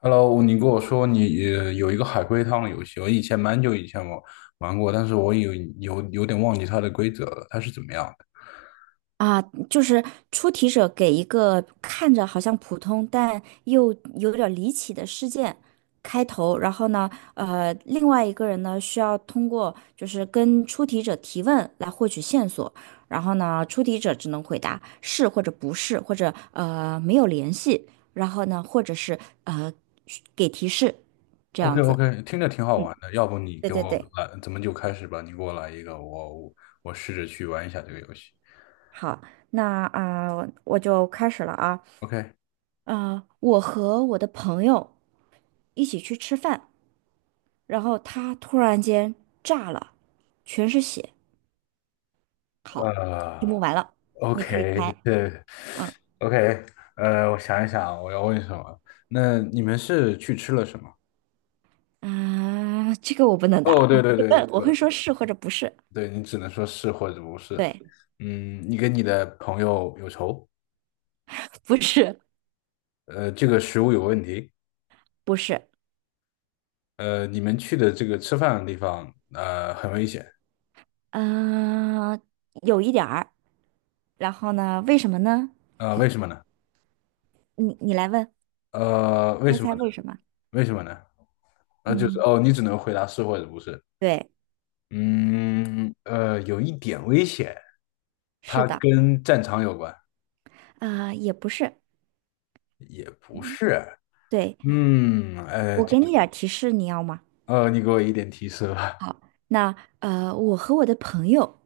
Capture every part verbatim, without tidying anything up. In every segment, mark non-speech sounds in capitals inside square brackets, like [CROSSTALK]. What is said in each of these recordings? Hello，你跟我说你呃有一个海龟汤的游戏，我以前蛮久以前我玩过，但是我有有有点忘记它的规则了，它是怎么样的啊，就是出题者给一个看着好像普通但又有点儿离奇的事件开头，然后呢，呃，另外一个人呢需要通过就是跟出题者提问来获取线索，然后呢，出题者只能回答是或者不是，或者呃没有联系，然后呢，或者是呃给提示这？OK 样子。OK，听着挺好嗯，玩的，要不你对给对我对，来，咱们就开始吧，你给我来一个，我我我试着去玩一下这个游戏。好，那啊，我就开始了啊。OK，啊、呃我和我的朋友一起去吃饭，然后他突然间炸了，全是血，就呃目完了，你可以，OK，猜，对嗯，OK，呃，我想一想啊，我要问什么？那你们是去吃了什么？啊，这个我不能答，哦，你对可对以对，问，我这会个。说是或者不是，对你只能说是或者不是。对，嗯，你跟你的朋友有仇，不是，呃，这个食物有问题，不是，呃，你们去的这个吃饭的地方，呃，很危险，嗯、有一点儿，然后呢，为什么呢？呃，为什么呢？你你来问，呃，为猜什么猜呢？为什么？为什么呢？啊，就是嗯，哦，你只能回答是或者不是。对，嗯，呃，有一点危险，是它的，跟战场有关。啊、也不是，对，嗯，呃，我这给就你点儿提示，你要吗？呃，你给我一点提示吧。好，那呃，我和我的朋友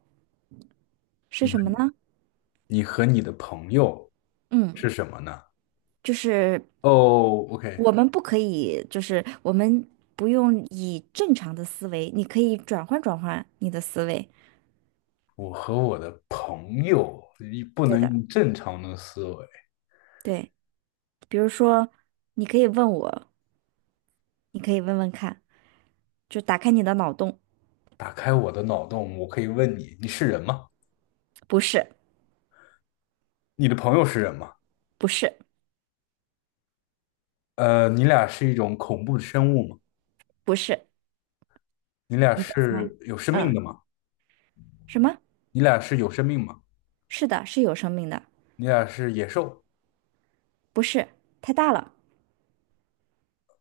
是什么你呢？你和你的朋友是嗯。什么呢？就是哦，OK,我们不可以，就是我们不用以正常的思维，你可以转换转换你的思维。我和我的朋友一不对能的，用正常的思维。对，比如说，你可以问我，你可以问问看，就打开你的脑洞，打开我的脑洞，我可以问你，你是人吗？不是，你的朋友是人吗？不是，呃，你俩是一种恐怖的生物吗？不是，你俩你再猜，是有生命的嗯，吗？什么？你俩是有生命吗？是的，是有生命的，你俩是野兽？不是，太大了，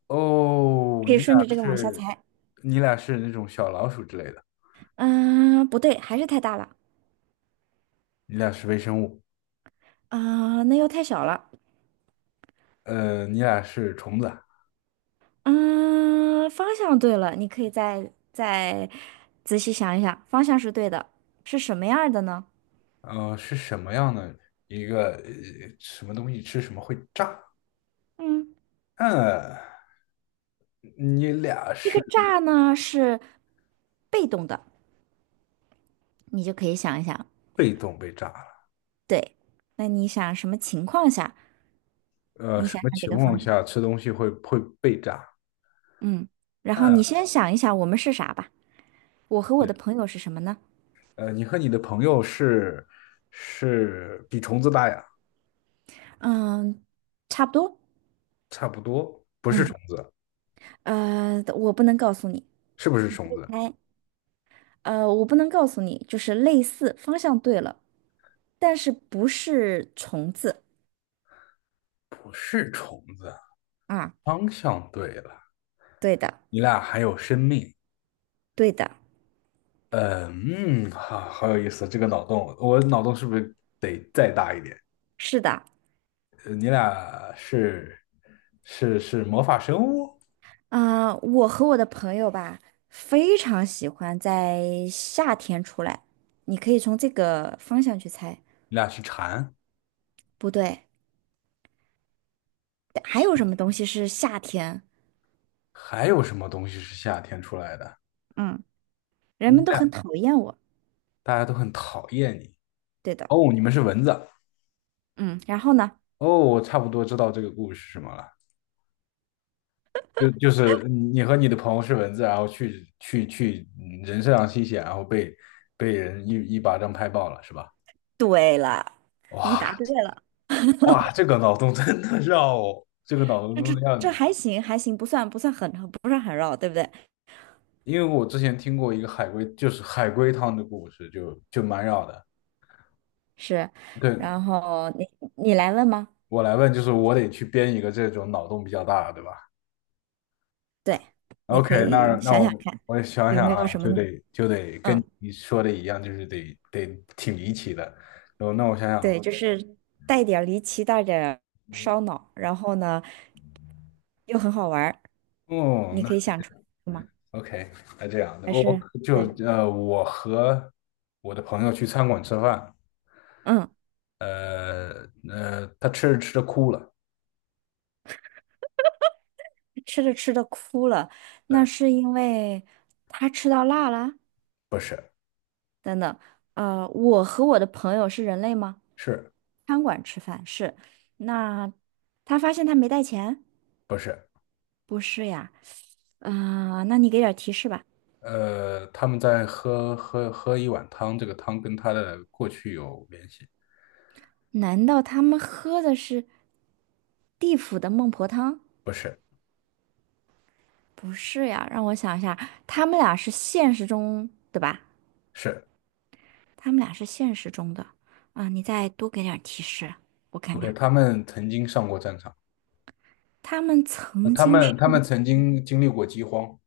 哦，可你以俩顺着这个往下是，猜，你俩是那种小老鼠之类的，嗯、不对，还是太大了，你俩是微生物，啊、那又太小了。呃，你俩是虫子啊，嗯，方向对了，你可以再再仔细想一想，方向是对的，是什么样儿的呢？呃，是什么样的一个，呃，什么东西吃什么会炸？嗯，嗯。你俩这个是炸呢是被动的，你就可以想一想，被动被炸了，对，那你想什么情况下？呃，你什想么想这情个况方向，下吃东西会会被炸？嗯，然后你嗯，先想一想我们是啥吧，我和我对，的朋友是什么呢？呃，你和你的朋友是是比虫子大呀，嗯，差不多，差不多，不是嗯，虫子，呃，我不能告诉你，是不是虫子？哎，呃，我不能告诉你，就是类似，方向对了。但是不是虫子不是虫子，啊？方向对了，对的，你俩还有生命。对的，呃嗯，好，好有意思，这个脑洞，我脑洞是不是得再大一点？是的。呃你俩是是是魔法生物？啊、我和我的朋友吧，非常喜欢在夏天出来。你可以从这个方向去猜。你俩是蝉？不对，还有什么东西是夏天？还有什么东西是夏天出来的？嗯，人你们们都很俩讨厌我。大家都很讨厌你。对的，哦，你们是蚊子。嗯。然后呢？哦，我差不多知道这个故事是什么了。就就是你和你的朋友是蚊子，然后去去去嗯人身上吸血，然后被被人一一巴掌拍爆了，是吧？对了，你哇，答对了。哇，这个脑洞真的绕，我，这个脑洞这真这让这你，还行，还行，不算不算很不是很绕，对不对？因为我之前听过一个海龟，就是海龟汤的故事，就就蛮绕的。是。对，然后你你来问吗？我来问，就是我得去编一个这种脑洞比较大的，对吧？对，你可 OK,那以那想想我看，我想有想没有啊，什么，就得就得跟嗯，你说的一样，就是得得挺离奇的。然后那我想对，想，好就的是带点儿离奇，带点儿烧脑，然后呢又很好玩儿，哦，你那 可以想出来吗？OK,那这样的，还我是就对，呃，我和我的朋友去餐馆吃饭，嗯，呃呃，他吃着吃着哭了，吃着吃着哭了，那对，是因为他吃到辣了。不是，等等，呃，我和我的朋友是人类吗？是餐馆吃饭是，那他发现他没带钱，不是？不是呀，啊、那你给点儿提示吧。呃，他们在喝喝喝一碗汤，这个汤跟他的过去有联系，难道他们喝的是地府的孟婆汤？不是，不是呀，让我想一下，他们俩是现实中，对吧？是 他们俩是现实中的啊，你再多给点儿提示，我看 OK,看，他们曾经上过战场。他们呃曾他经是们他们曾经经历过饥荒，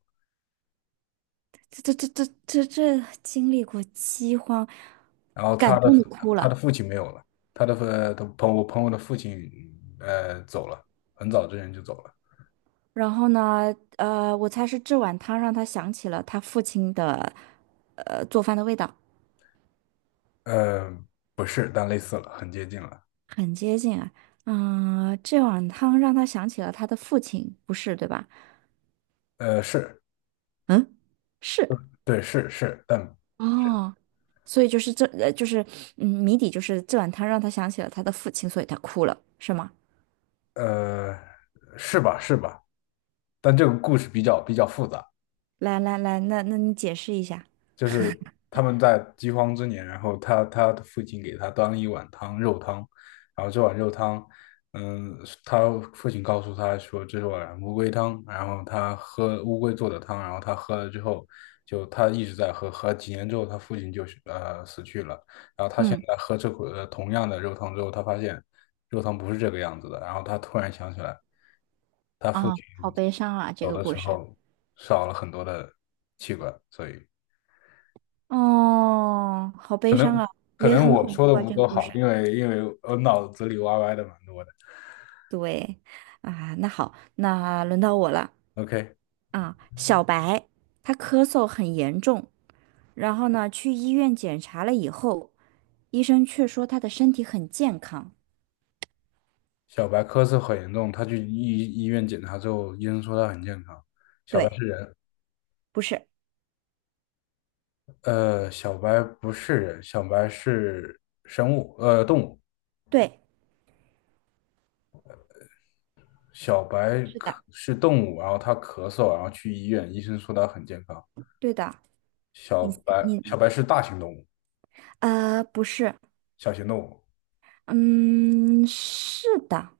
这这这这这这经历过饥荒，然后感他的动的嗯哭他的了。父亲没有了，他的父他朋我朋友的父亲呃走了，很早之前就走了。然后呢，呃，我猜是这碗汤让他想起了他父亲的，呃，做饭的味道。呃，不是，但类似了，很接近了。很接近啊。嗯，这碗汤让他想起了他的父亲，不是，对吧？呃，是嗯，是对，是是，但哦，所以就是这，呃，就是嗯，谜底就是这碗汤让他想起了他的父亲，所以他哭了，是吗？呃是吧是吧，但这个故事比较比较复杂。来来来，那那你解释一下。就是他们在饥荒之年，然后他他的父亲给他端了一碗汤，肉汤，然后这碗肉汤，嗯，他父亲告诉他说这是碗乌龟汤，然后他喝乌龟做的汤，然后他喝了之后，就他一直在喝，喝几年之后他父亲就是呃死去了，然后他现嗯，在喝这口呃同样的肉汤之后，他发现肉汤不是这个样子的，然后他突然想起来，他父啊，亲好悲伤啊，这走个的故时事。候少了很多的器官，所以。哦，好悲伤啊，可也能很我恐说怖的啊，不这个够故好，事。因为因为我脑子里歪歪的蛮多的。对，啊，那好，那轮到我了 OK,啊。小白，他咳嗽很严重，然后呢，去医院检查了以后，医生却说他的身体很健康。小白咳嗽很严重，他去医医院检查之后，医生说他很健康。对，不是，呃，小白不是人，小白是生物，呃，动物。对，小白是咳的，是动物，然后他咳嗽，然后去医院，医生说他很健康。对的。小你白小你白是大型动物，呃，不是，小型动物。嗯，是的。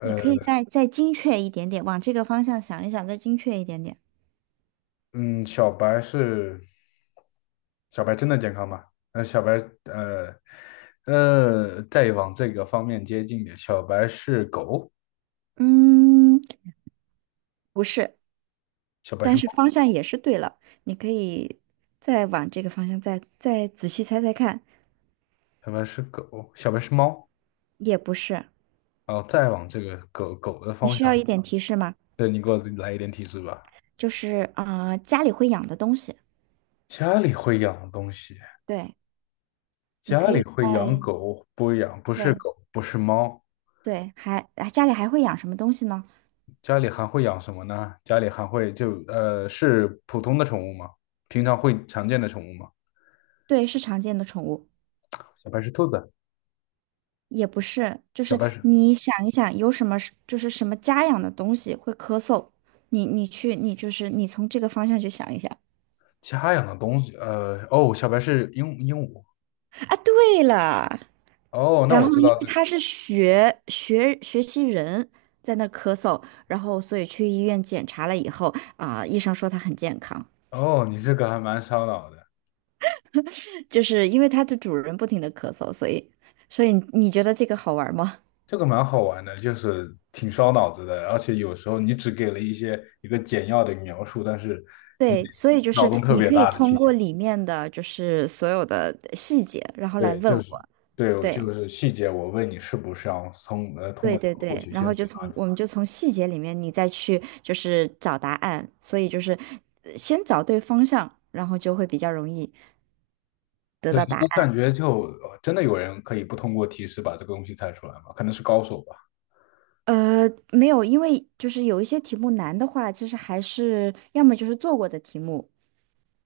你可以呃。再再精确一点点，往这个方向想一想，再精确一点点。嗯，小白是小白真的健康吗？呃，小白，呃，呃，再往这个方面接近点，小白是狗，嗯，不是，小白是但是猫，方向也是对了。你可以再往这个方向再再仔细猜猜看，小白是狗，小白是猫，也不是。然后再往这个狗狗的你方需要一向，点提示吗？对，你给我来一点提示吧。就是啊、呃家里会养的东西。家里会养的东西，对。你家可里以会养在狗，不养，不是对狗，不是猫，对，还啊家里还会养什么东西呢？家里还会养什么呢？家里还会就呃，是普通的宠物吗？平常会常见的宠物吗？对，是常见的宠物，小白是兔子，也不是，就小是白是你想一想，有什么是就是什么家养的东西会咳嗽，你你去你就是你从这个方向去想一想家养的东西，呃，哦，小白是鹦鹦鹉，啊。对了，哦，那然我后知因道为这个，他是学学学习人在那咳嗽，然后所以去医院检查了以后啊、医生说他很健康，哦，你这个还蛮烧脑的，就是因为它的主人不停的咳嗽，所以所以你觉得这个好玩吗？这个蛮好玩的，就是挺烧脑子的，而且有时候你只给了一些一个简要的描述，但是你对，所以就脑是洞特你别可以大的通去过想，里面的就是所有的呃细节，然后来对，问就是我。对，我就对，是细节，我问你是不是要从呃通对过这对个获对，取然后线索就啊？从我们就从细节里面你再去就是找答案，所以就是呃先找对方向，然后就会比较容易得对，到答我案。感觉就呃真的有人可以不通过提示把这个东西猜出来吗？可能是高手吧。呃，没有，因为就是有一些题目难的话，其实还是要么就是做过的题目，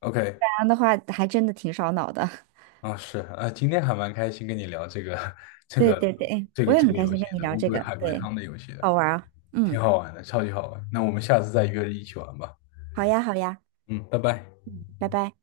OK。难的话还真的挺烧脑的。[LAUGHS] 啊、是啊、呃今天还蛮开心跟你聊这个 [LAUGHS] 这对个对对，哎这我个也这很个开游心戏跟你的聊乌这龟个，海龟对，汤的游戏的，好玩儿啊。挺嗯，好玩的，超级好玩。那我们下次再约着一起玩吧。好呀好呀，嗯，拜拜。拜拜。